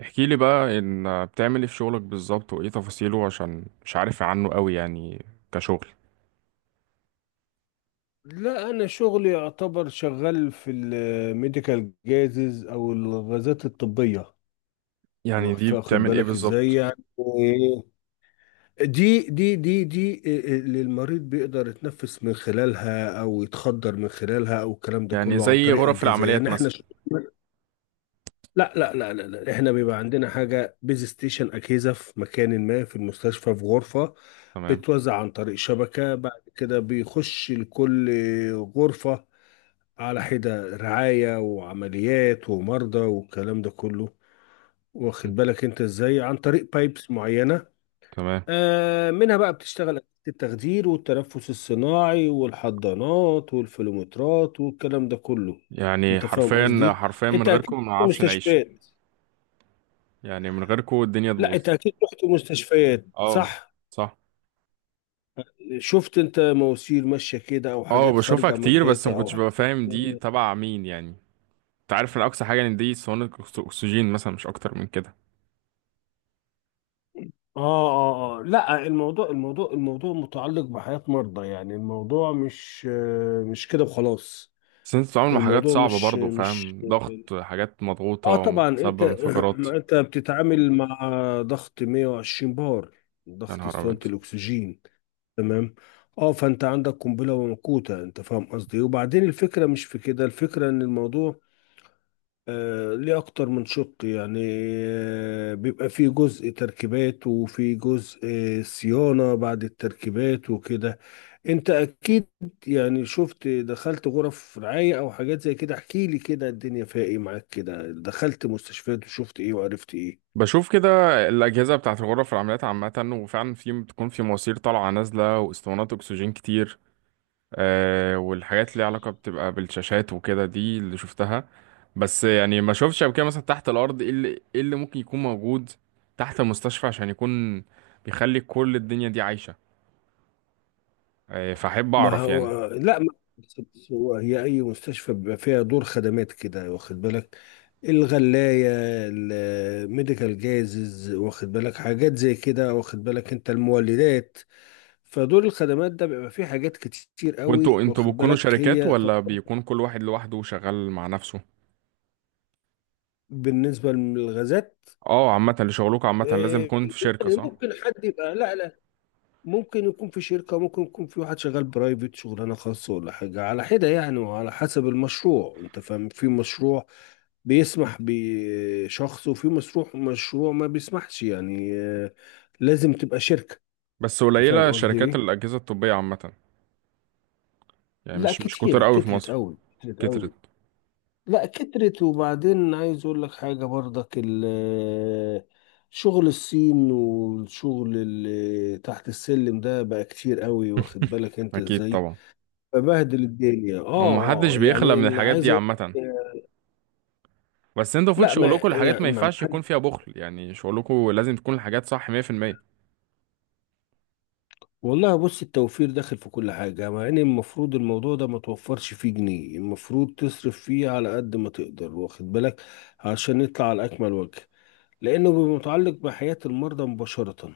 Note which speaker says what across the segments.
Speaker 1: احكي لي بقى ان بتعمل ايه في شغلك بالظبط وايه تفاصيله عشان مش عارف عنه قوي يعني، كشغل.
Speaker 2: لا، انا شغلي يعتبر شغال في الميديكال جازز او الغازات الطبيه.
Speaker 1: يعني دي
Speaker 2: واخد
Speaker 1: بتعمل ايه
Speaker 2: بالك ازاي؟
Speaker 1: بالظبط؟
Speaker 2: يعني دي اللي المريض بيقدر يتنفس من خلالها او يتخدر من خلالها او الكلام ده
Speaker 1: يعني
Speaker 2: كله عن
Speaker 1: زي
Speaker 2: طريق
Speaker 1: غرف
Speaker 2: اجهزه.
Speaker 1: العمليات
Speaker 2: يعني احنا
Speaker 1: مثلا؟
Speaker 2: ش... لا، احنا بيبقى عندنا حاجه بيز ستيشن، اجهزه في مكان ما في المستشفى في غرفه،
Speaker 1: تمام.
Speaker 2: بتوزع عن طريق شبكه، بعد كده بيخش لكل غرفه على حدة، رعاية وعمليات ومرضى والكلام ده كله.
Speaker 1: م.
Speaker 2: واخد بالك انت ازاي؟ عن طريق بايبس معينة.
Speaker 1: تمام.
Speaker 2: منها بقى بتشتغل أجهزة التخدير والتنفس الصناعي والحضانات والفلومترات والكلام ده كله.
Speaker 1: يعني
Speaker 2: انت فاهم
Speaker 1: حرفيا
Speaker 2: قصدي؟
Speaker 1: حرفيا من
Speaker 2: انت اكيد
Speaker 1: غيركم ما
Speaker 2: رحت
Speaker 1: اعرفش نعيش.
Speaker 2: مستشفيات.
Speaker 1: يعني من غيركم الدنيا
Speaker 2: لا،
Speaker 1: تبوظ.
Speaker 2: انت اكيد رحت مستشفيات،
Speaker 1: اه،
Speaker 2: صح؟
Speaker 1: صح.
Speaker 2: شفت انت مواسير ماشية كده او
Speaker 1: اه،
Speaker 2: حاجات
Speaker 1: بشوفها
Speaker 2: خارجة من
Speaker 1: كتير بس ما
Speaker 2: الحيطة او
Speaker 1: كنتش
Speaker 2: حاجات؟
Speaker 1: ببقى فاهم دي تبع مين يعني. انت عارف ان اقصى حاجه ان دي صواني اكسجين مثلا، مش اكتر من كده.
Speaker 2: اه اه اه، لا، الموضوع الموضوع متعلق بحياة مرضى. يعني الموضوع مش مش كده وخلاص.
Speaker 1: بس انت بتتعامل مع حاجات
Speaker 2: الموضوع
Speaker 1: صعبه
Speaker 2: مش
Speaker 1: برضو،
Speaker 2: مش
Speaker 1: فاهم؟ ضغط، حاجات مضغوطه
Speaker 2: اه طبعا
Speaker 1: ومسبب
Speaker 2: انت.
Speaker 1: انفجارات.
Speaker 2: ما انت بتتعامل مع ضغط 120 بار،
Speaker 1: يا
Speaker 2: ضغط
Speaker 1: نهار
Speaker 2: اسطوانة
Speaker 1: أبيض.
Speaker 2: الاكسجين. تمام. اه، فانت عندك قنبلة وموقوتة. انت فاهم قصدي إيه؟ وبعدين الفكرة مش في كده، الفكرة ان الموضوع ليه أكتر من شق يعني. بيبقى فيه جزء تركيبات، وفي جزء صيانة بعد التركيبات وكده. أنت أكيد يعني شفت، دخلت غرف رعاية أو حاجات زي كده؟ احكي لي كده، الدنيا فيها إيه معاك كده؟ دخلت مستشفيات وشفت إيه وعرفت إيه؟
Speaker 1: بشوف كده. الأجهزة بتاعة الغرف العمليات عامة، وفعلا في بتكون في مواسير طالعة نازلة واسطوانات أكسجين كتير. آه، والحاجات اللي علاقة بتبقى بالشاشات وكده، دي اللي شفتها. بس يعني ما شوفتش قبل كده مثلا تحت الأرض، إيه اللي ممكن يكون موجود تحت المستشفى عشان يكون بيخلي كل الدنيا دي عايشة. آه، فأحب
Speaker 2: ما
Speaker 1: أعرف يعني.
Speaker 2: هو لا، ما بس هو هي اي مستشفى بيبقى فيها دور خدمات كده، واخد بالك؟ الغلاية، الميديكال جازز، واخد بالك حاجات زي كده، واخد بالك انت؟ المولدات. فدور الخدمات ده بيبقى فيه حاجات كتير
Speaker 1: وانتوا
Speaker 2: قوي،
Speaker 1: انتوا
Speaker 2: واخد
Speaker 1: بتكونوا
Speaker 2: بالك؟
Speaker 1: شركات
Speaker 2: هي
Speaker 1: ولا
Speaker 2: تعتبر
Speaker 1: بيكون كل واحد لوحده شغال مع نفسه؟
Speaker 2: بالنسبة للغازات
Speaker 1: اه، عامة اللي شغلكوا عامة لازم
Speaker 2: إيه،
Speaker 1: تكون في شركة،
Speaker 2: يعني
Speaker 1: صح؟
Speaker 2: ممكن حد يبقى لا، ممكن يكون في شركة، ممكن يكون في واحد شغال برايفت، شغلانة خاصة ولا حاجة على حدة يعني، وعلى حسب المشروع. انت فاهم؟ في مشروع بيسمح بشخص، وفي مشروع ما بيسمحش، يعني لازم تبقى شركة.
Speaker 1: بس
Speaker 2: انت فاهم
Speaker 1: قليلة
Speaker 2: قصدي
Speaker 1: شركات
Speaker 2: ايه؟
Speaker 1: الأجهزة الطبية عامة. يعني
Speaker 2: لا
Speaker 1: مش كتير
Speaker 2: كتيرة،
Speaker 1: قوي في
Speaker 2: كترت
Speaker 1: مصر.
Speaker 2: قوي كترت
Speaker 1: كترت.
Speaker 2: قوي لا كترت. وبعدين عايز اقول لك حاجة برضك، شغل الصين والشغل اللي تحت السلم ده بقى كتير قوي، واخد بالك انت
Speaker 1: أكيد
Speaker 2: ازاي؟
Speaker 1: طبعا.
Speaker 2: ببهدل الدنيا. اه.
Speaker 1: هو محدش بيخلى
Speaker 2: يعني
Speaker 1: من
Speaker 2: اللي
Speaker 1: الحاجات
Speaker 2: عايز
Speaker 1: دي
Speaker 2: أقول لك،
Speaker 1: عامة. بس انتوا المفروض
Speaker 2: لا ما
Speaker 1: شغلكوا الحاجات
Speaker 2: يعني
Speaker 1: ما
Speaker 2: ما
Speaker 1: ينفعش يكون
Speaker 2: حد،
Speaker 1: فيها بخل، يعني شغلكوا لازم تكون الحاجات صح 100%.
Speaker 2: والله بص، التوفير داخل في كل حاجة، مع ان المفروض الموضوع ده ما توفرش فيه جنيه، المفروض تصرف فيه على قد ما تقدر، واخد بالك؟ عشان نطلع على اكمل وجه، لانه بيبقى متعلق بحياة المرضى مباشرة.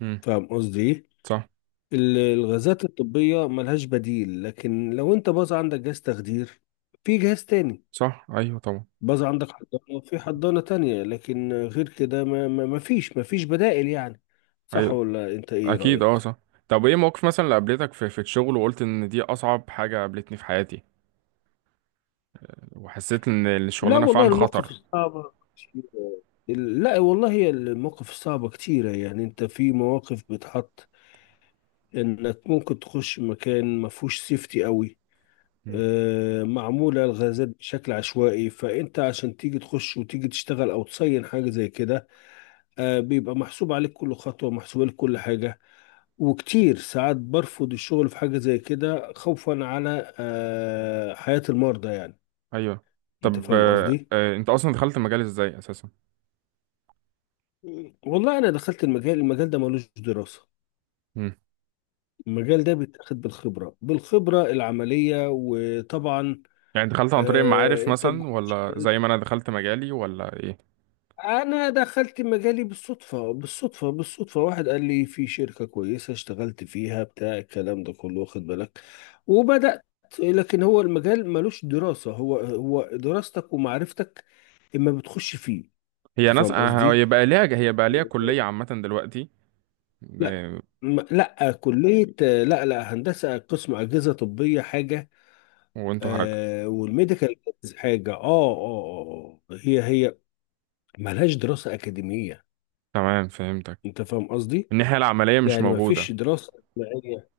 Speaker 1: امم.
Speaker 2: فاهم قصدي ايه؟
Speaker 1: صح.
Speaker 2: الغازات الطبية ملهاش بديل، لكن لو انت باظ عندك جهاز تخدير في جهاز تاني،
Speaker 1: صح، أيوه طبعا.
Speaker 2: باظ عندك حضانة وفي حضانة تانية، لكن غير كده ما فيش بدائل يعني. صح
Speaker 1: أيوه.
Speaker 2: ولا انت ايه
Speaker 1: أكيد، أه
Speaker 2: رأيك؟
Speaker 1: صح. طب ايه موقف مثلا اللي قابلتك في الشغل وقلت ان دي أصعب حاجة قابلتني في حياتي وحسيت ان
Speaker 2: لا
Speaker 1: الشغلانة
Speaker 2: والله
Speaker 1: فعلا
Speaker 2: المواقف
Speaker 1: خطر؟
Speaker 2: الصعبة كتير. لا والله هي المواقف الصعبة كتيرة. يعني انت في مواقف بتحط انك ممكن تخش مكان ما فيهوش سيفتي قوي.
Speaker 1: مم.
Speaker 2: معمولة الغازات بشكل عشوائي، فانت عشان تيجي تخش وتيجي تشتغل او تصين حاجة زي كده بيبقى محسوب عليك كل خطوة، محسوب عليك كل حاجة. وكتير ساعات برفض الشغل في حاجة زي كده، خوفا على حياة المرضى يعني.
Speaker 1: أيوه.
Speaker 2: انت
Speaker 1: طب
Speaker 2: فاهم قصدي؟
Speaker 1: انت أصلا دخلت المجال ازاي أساسا؟
Speaker 2: والله انا دخلت المجال، ده ملوش دراسة. المجال ده بيتاخد بالخبرة، بالخبرة العملية، وطبعا
Speaker 1: يعني دخلت عن طريق المعارف
Speaker 2: انت
Speaker 1: مثلا
Speaker 2: بتخش.
Speaker 1: ولا زي ما انا دخلت مجالي، ولا ايه؟
Speaker 2: انا دخلت مجالي بالصدفه، بالصدفه. واحد قال لي في شركه كويسه، اشتغلت فيها، بتاع الكلام ده كله واخد بالك، وبدات. لكن هو المجال ملوش دراسه. هو دراستك ومعرفتك اما بتخش فيه.
Speaker 1: هي
Speaker 2: انت
Speaker 1: ناس،
Speaker 2: فاهم قصدي؟
Speaker 1: هي بقى ليها كلية عامة دلوقتي.
Speaker 2: لا.
Speaker 1: آه،
Speaker 2: لا كليه، لا هندسه، قسم اجهزه طبيه حاجه.
Speaker 1: وانتوا حاجة؟
Speaker 2: والميديكال حاجه. اه. هي ملهاش دراسه اكاديميه.
Speaker 1: تمام، فهمتك.
Speaker 2: انت فاهم قصدي؟
Speaker 1: الناحية العملية مش
Speaker 2: يعني ما
Speaker 1: موجودة.
Speaker 2: فيش دراسة جماعية،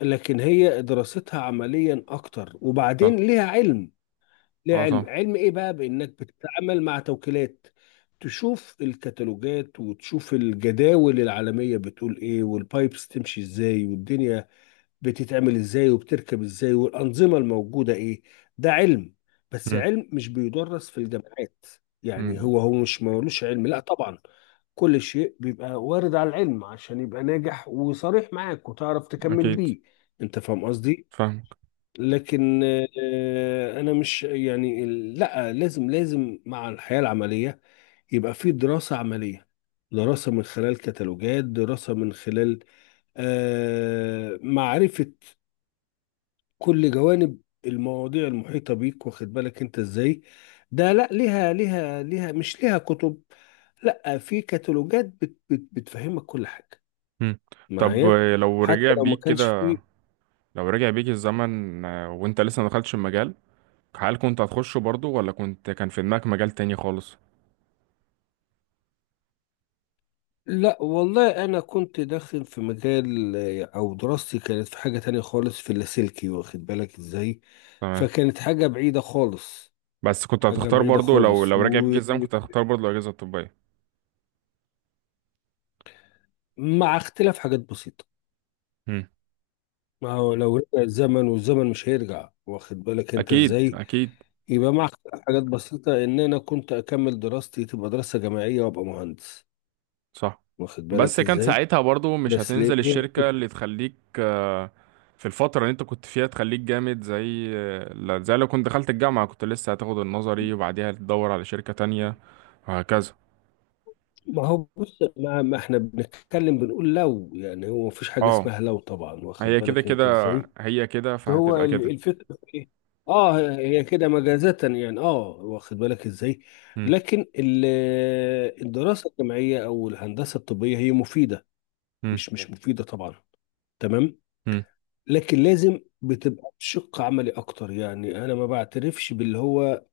Speaker 2: لكن هي دراستها عمليا أكتر.
Speaker 1: صح.
Speaker 2: وبعدين ليها علم. ليها
Speaker 1: اه
Speaker 2: علم.
Speaker 1: صح.
Speaker 2: علم إيه بقى؟ بإنك بتتعامل مع توكيلات، تشوف الكتالوجات وتشوف الجداول العالمية بتقول إيه، والبايبس تمشي إزاي، والدنيا بتتعمل إزاي، وبتركب إزاي، والأنظمة الموجودة إيه. ده علم، بس
Speaker 1: مم.
Speaker 2: علم مش بيدرس في الجامعات. يعني
Speaker 1: مم.
Speaker 2: هو مش ملوش علم، لا طبعا. كل شيء بيبقى وارد على العلم عشان يبقى ناجح وصريح معاك، وتعرف تكمل
Speaker 1: اكيد.
Speaker 2: بيه. انت فاهم قصدي؟
Speaker 1: فاهمك.
Speaker 2: لكن انا مش يعني، لا لازم مع الحياة العملية يبقى في دراسة عملية. دراسة من خلال كتالوجات، دراسة من خلال معرفة كل جوانب المواضيع المحيطة بيك، واخد بالك انت ازاي؟ ده لا، ليها مش ليها كتب، لا في كتالوجات بت بت بتفهمك كل حاجة
Speaker 1: مم. طب
Speaker 2: معايا،
Speaker 1: لو رجع
Speaker 2: حتى لو ما
Speaker 1: بيك
Speaker 2: كانش
Speaker 1: كده،
Speaker 2: في.
Speaker 1: لو رجع بيك الزمن وانت لسه ما دخلتش المجال، هل كنت هتخشه برضو ولا كنت كان في دماغك مجال تاني خالص؟
Speaker 2: لا والله انا كنت داخل في مجال او دراستي كانت في حاجة تانية خالص، في اللاسلكي، واخد بالك ازاي؟
Speaker 1: تمام.
Speaker 2: فكانت حاجة بعيدة خالص.
Speaker 1: بس كنت
Speaker 2: حاجة
Speaker 1: هتختار
Speaker 2: بعيدة
Speaker 1: برضو لو
Speaker 2: خالص،
Speaker 1: لو رجع بيك
Speaker 2: ومع
Speaker 1: الزمن كنت هتختار برضو الأجهزة الطبية؟
Speaker 2: اختلاف حاجات بسيطة. ما هو لو رجع الزمن، والزمن مش هيرجع، واخد بالك انت
Speaker 1: اكيد
Speaker 2: ازاي؟
Speaker 1: اكيد،
Speaker 2: يبقى مع حاجات بسيطة، ان انا كنت اكمل دراستي تبقى دراسة جامعية، وابقى مهندس،
Speaker 1: صح.
Speaker 2: واخد
Speaker 1: بس
Speaker 2: بالك
Speaker 1: كان
Speaker 2: ازاي؟
Speaker 1: ساعتها برضو مش
Speaker 2: بس ليه
Speaker 1: هتنزل
Speaker 2: ليه؟
Speaker 1: الشركة اللي تخليك، في الفترة اللي انت كنت فيها تخليك جامد زي زي لو كنت دخلت الجامعة كنت لسه هتاخد النظري وبعديها تدور على شركة تانية وهكذا.
Speaker 2: ما هو بص، ما, ما احنا بنتكلم، بنقول لو، يعني هو مفيش حاجة
Speaker 1: اه.
Speaker 2: اسمها لو طبعا، واخد
Speaker 1: هي كده
Speaker 2: بالك
Speaker 1: كده.
Speaker 2: انت ازاي؟
Speaker 1: هي كده،
Speaker 2: هو
Speaker 1: فهتبقى كده.
Speaker 2: الفكرة في ايه؟ اه، هي كده مجازة يعني. اه، واخد بالك ازاي؟
Speaker 1: مم.
Speaker 2: لكن الدراسة الجامعية او الهندسة الطبية هي مفيدة،
Speaker 1: مم.
Speaker 2: مش مفيدة طبعا، تمام؟
Speaker 1: مم.
Speaker 2: لكن لازم بتبقى بشق عملي اكتر، يعني انا ما بعترفش باللي هو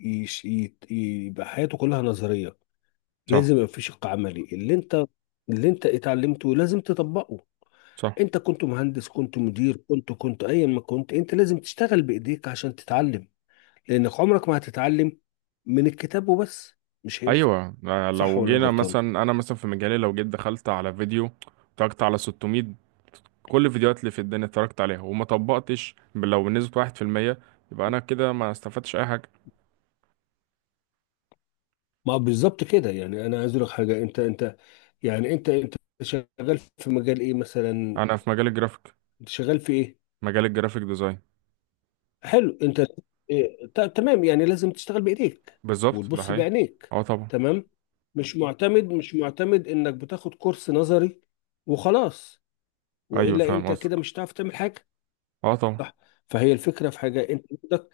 Speaker 2: يبقى حياته كلها نظرية.
Speaker 1: صح.
Speaker 2: لازم يبقى في شق عملي، اللي انت اللي انت اتعلمته لازم تطبقه.
Speaker 1: صح.
Speaker 2: انت كنت مهندس، كنت مدير، كنت ايا ما كنت، انت لازم تشتغل بايديك عشان تتعلم، لانك عمرك ما هتتعلم من الكتاب وبس، مش هينفع.
Speaker 1: ايوه،
Speaker 2: صح
Speaker 1: لو
Speaker 2: ولا أنا
Speaker 1: جينا
Speaker 2: غلطان؟
Speaker 1: مثلا، انا مثلا في مجالي لو جيت دخلت على فيديو، اتفرجت على 600، كل الفيديوهات اللي في الدنيا اتفرجت عليها وما طبقتش لو بنسبة 1%، يبقى أنا كده ما استفدتش أي حاجة.
Speaker 2: ما بالظبط كده. يعني انا عايز اقول لك حاجه، انت يعني انت شغال في مجال ايه مثلا؟
Speaker 1: أنا في مجال الجرافيك.
Speaker 2: انت شغال في ايه؟
Speaker 1: مجال الجرافيك ديزاين.
Speaker 2: حلو. انت إيه؟ تمام، يعني لازم تشتغل بايديك
Speaker 1: بالظبط، ده
Speaker 2: وتبص
Speaker 1: حقيقي.
Speaker 2: بعينيك.
Speaker 1: اه طبعا.
Speaker 2: تمام؟ مش معتمد، مش معتمد انك بتاخد كورس نظري وخلاص،
Speaker 1: أيوة،
Speaker 2: والا
Speaker 1: فاهم
Speaker 2: انت كده
Speaker 1: قصدك.
Speaker 2: مش هتعرف تعمل حاجه.
Speaker 1: اه طبعا.
Speaker 2: صح؟ فهي الفكره في حاجه، انت عندك،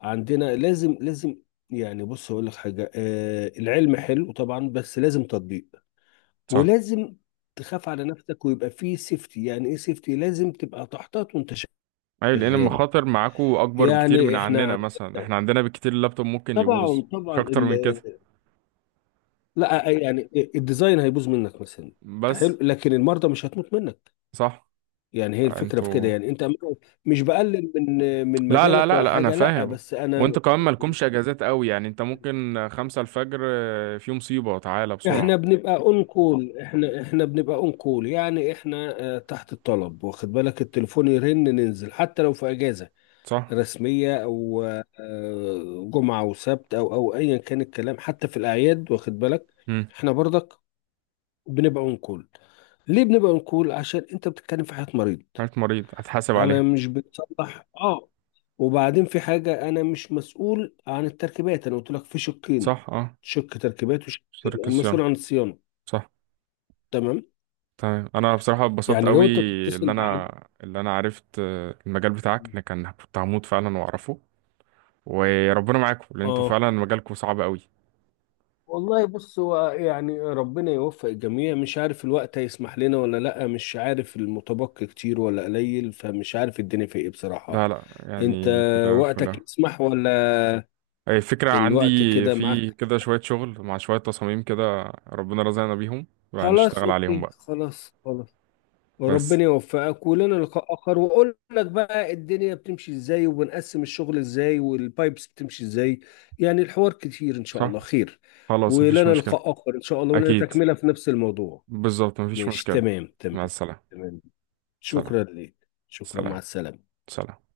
Speaker 2: عندنا، لازم. يعني بص اقول لك حاجه، آه، العلم حلو طبعا بس لازم تطبيق،
Speaker 1: صح.
Speaker 2: ولازم تخاف على نفسك، ويبقى فيه سيفتي. يعني ايه سيفتي؟ لازم تبقى تحتاط وانت
Speaker 1: أيوة، لأن
Speaker 2: شغال.
Speaker 1: المخاطر معاكو أكبر بكتير من
Speaker 2: يعني احنا
Speaker 1: عننا،
Speaker 2: عن-
Speaker 1: مثلا احنا عندنا بكتير اللابتوب ممكن
Speaker 2: طبعا
Speaker 1: يبوظ. مش
Speaker 2: طبعا
Speaker 1: أكتر
Speaker 2: ال...
Speaker 1: من كده.
Speaker 2: لا يعني الديزاين هيبوظ منك مثلا،
Speaker 1: بس.
Speaker 2: حلو، لكن المرضى مش هتموت منك.
Speaker 1: صح.
Speaker 2: يعني هي الفكره في كده
Speaker 1: انتوا.
Speaker 2: يعني. انت مش بقلل من من
Speaker 1: لا لا
Speaker 2: مجالك
Speaker 1: لا
Speaker 2: ولا
Speaker 1: لا، أنا
Speaker 2: حاجه، لا،
Speaker 1: فاهم.
Speaker 2: بس انا.
Speaker 1: وانتوا كمان مالكمش اجازات قوي، يعني انت ممكن 5 الفجر في مصيبة تعالى بسرعة.
Speaker 2: احنا بنبقى اون كول، احنا بنبقى اون كول، يعني احنا تحت الطلب، واخد بالك؟ التليفون يرن، ننزل، حتى لو في اجازه
Speaker 1: صح.
Speaker 2: رسمية أو جمعة وسبت، أو أيا كان الكلام، حتى في الأعياد، واخد بالك؟ إحنا برضك بنبقى ونقول. ليه بنبقى نقول؟ عشان أنت بتتكلم في حياة مريض.
Speaker 1: حالة مريض هتحاسب
Speaker 2: أنا
Speaker 1: عليها.
Speaker 2: مش بتصلح، آه. وبعدين في حاجة، أنا مش مسؤول عن التركيبات، أنا قلت لك في شقين،
Speaker 1: صح اه.
Speaker 2: شق تركيبات وشق
Speaker 1: شركة
Speaker 2: المسؤول
Speaker 1: صيانة.
Speaker 2: عن الصيانة.
Speaker 1: صح.
Speaker 2: تمام؟
Speaker 1: تمام، انا بصراحة اتبسطت
Speaker 2: يعني
Speaker 1: قوي.
Speaker 2: لو أنت
Speaker 1: اللي
Speaker 2: بتتصل
Speaker 1: انا
Speaker 2: بحد.
Speaker 1: اللي انا عرفت المجال بتاعك، ان كان كنت هموت فعلا واعرفه. وربنا معاكم لان انتوا
Speaker 2: آه،
Speaker 1: فعلا مجالكم صعب قوي.
Speaker 2: والله بص، هو يعني ربنا يوفق الجميع. مش عارف الوقت هيسمح لنا ولا لأ، مش عارف المتبقي كتير ولا قليل، فمش عارف الدنيا في ايه بصراحة.
Speaker 1: لا لا،
Speaker 2: انت
Speaker 1: يعني كده
Speaker 2: وقتك
Speaker 1: فلا.
Speaker 2: يسمح ولا
Speaker 1: أي فكرة عندي.
Speaker 2: الوقت كده
Speaker 1: في
Speaker 2: معاك؟
Speaker 1: كده شوية شغل مع شوية تصاميم كده ربنا رزقنا بيهم، بقى
Speaker 2: خلاص
Speaker 1: نشتغل عليهم
Speaker 2: اوكي،
Speaker 1: بقى.
Speaker 2: خلاص.
Speaker 1: بس.
Speaker 2: وربنا يوفقك، ولنا لقاء اخر واقول لك بقى الدنيا بتمشي ازاي، وبنقسم الشغل ازاي، والبايبس بتمشي ازاي، يعني الحوار كتير، ان شاء
Speaker 1: صح.
Speaker 2: الله خير.
Speaker 1: خلاص، مفيش
Speaker 2: ولنا
Speaker 1: مشكلة.
Speaker 2: لقاء اخر ان شاء الله، ولنا
Speaker 1: أكيد.
Speaker 2: تكملة في نفس الموضوع.
Speaker 1: بالظبط، مفيش
Speaker 2: مش
Speaker 1: مشكلة.
Speaker 2: تمام؟
Speaker 1: مع
Speaker 2: تمام
Speaker 1: السلامة.
Speaker 2: تمام.
Speaker 1: سلام.
Speaker 2: شكرا لك، شكرا، مع
Speaker 1: سلام.
Speaker 2: السلامة.
Speaker 1: سلام.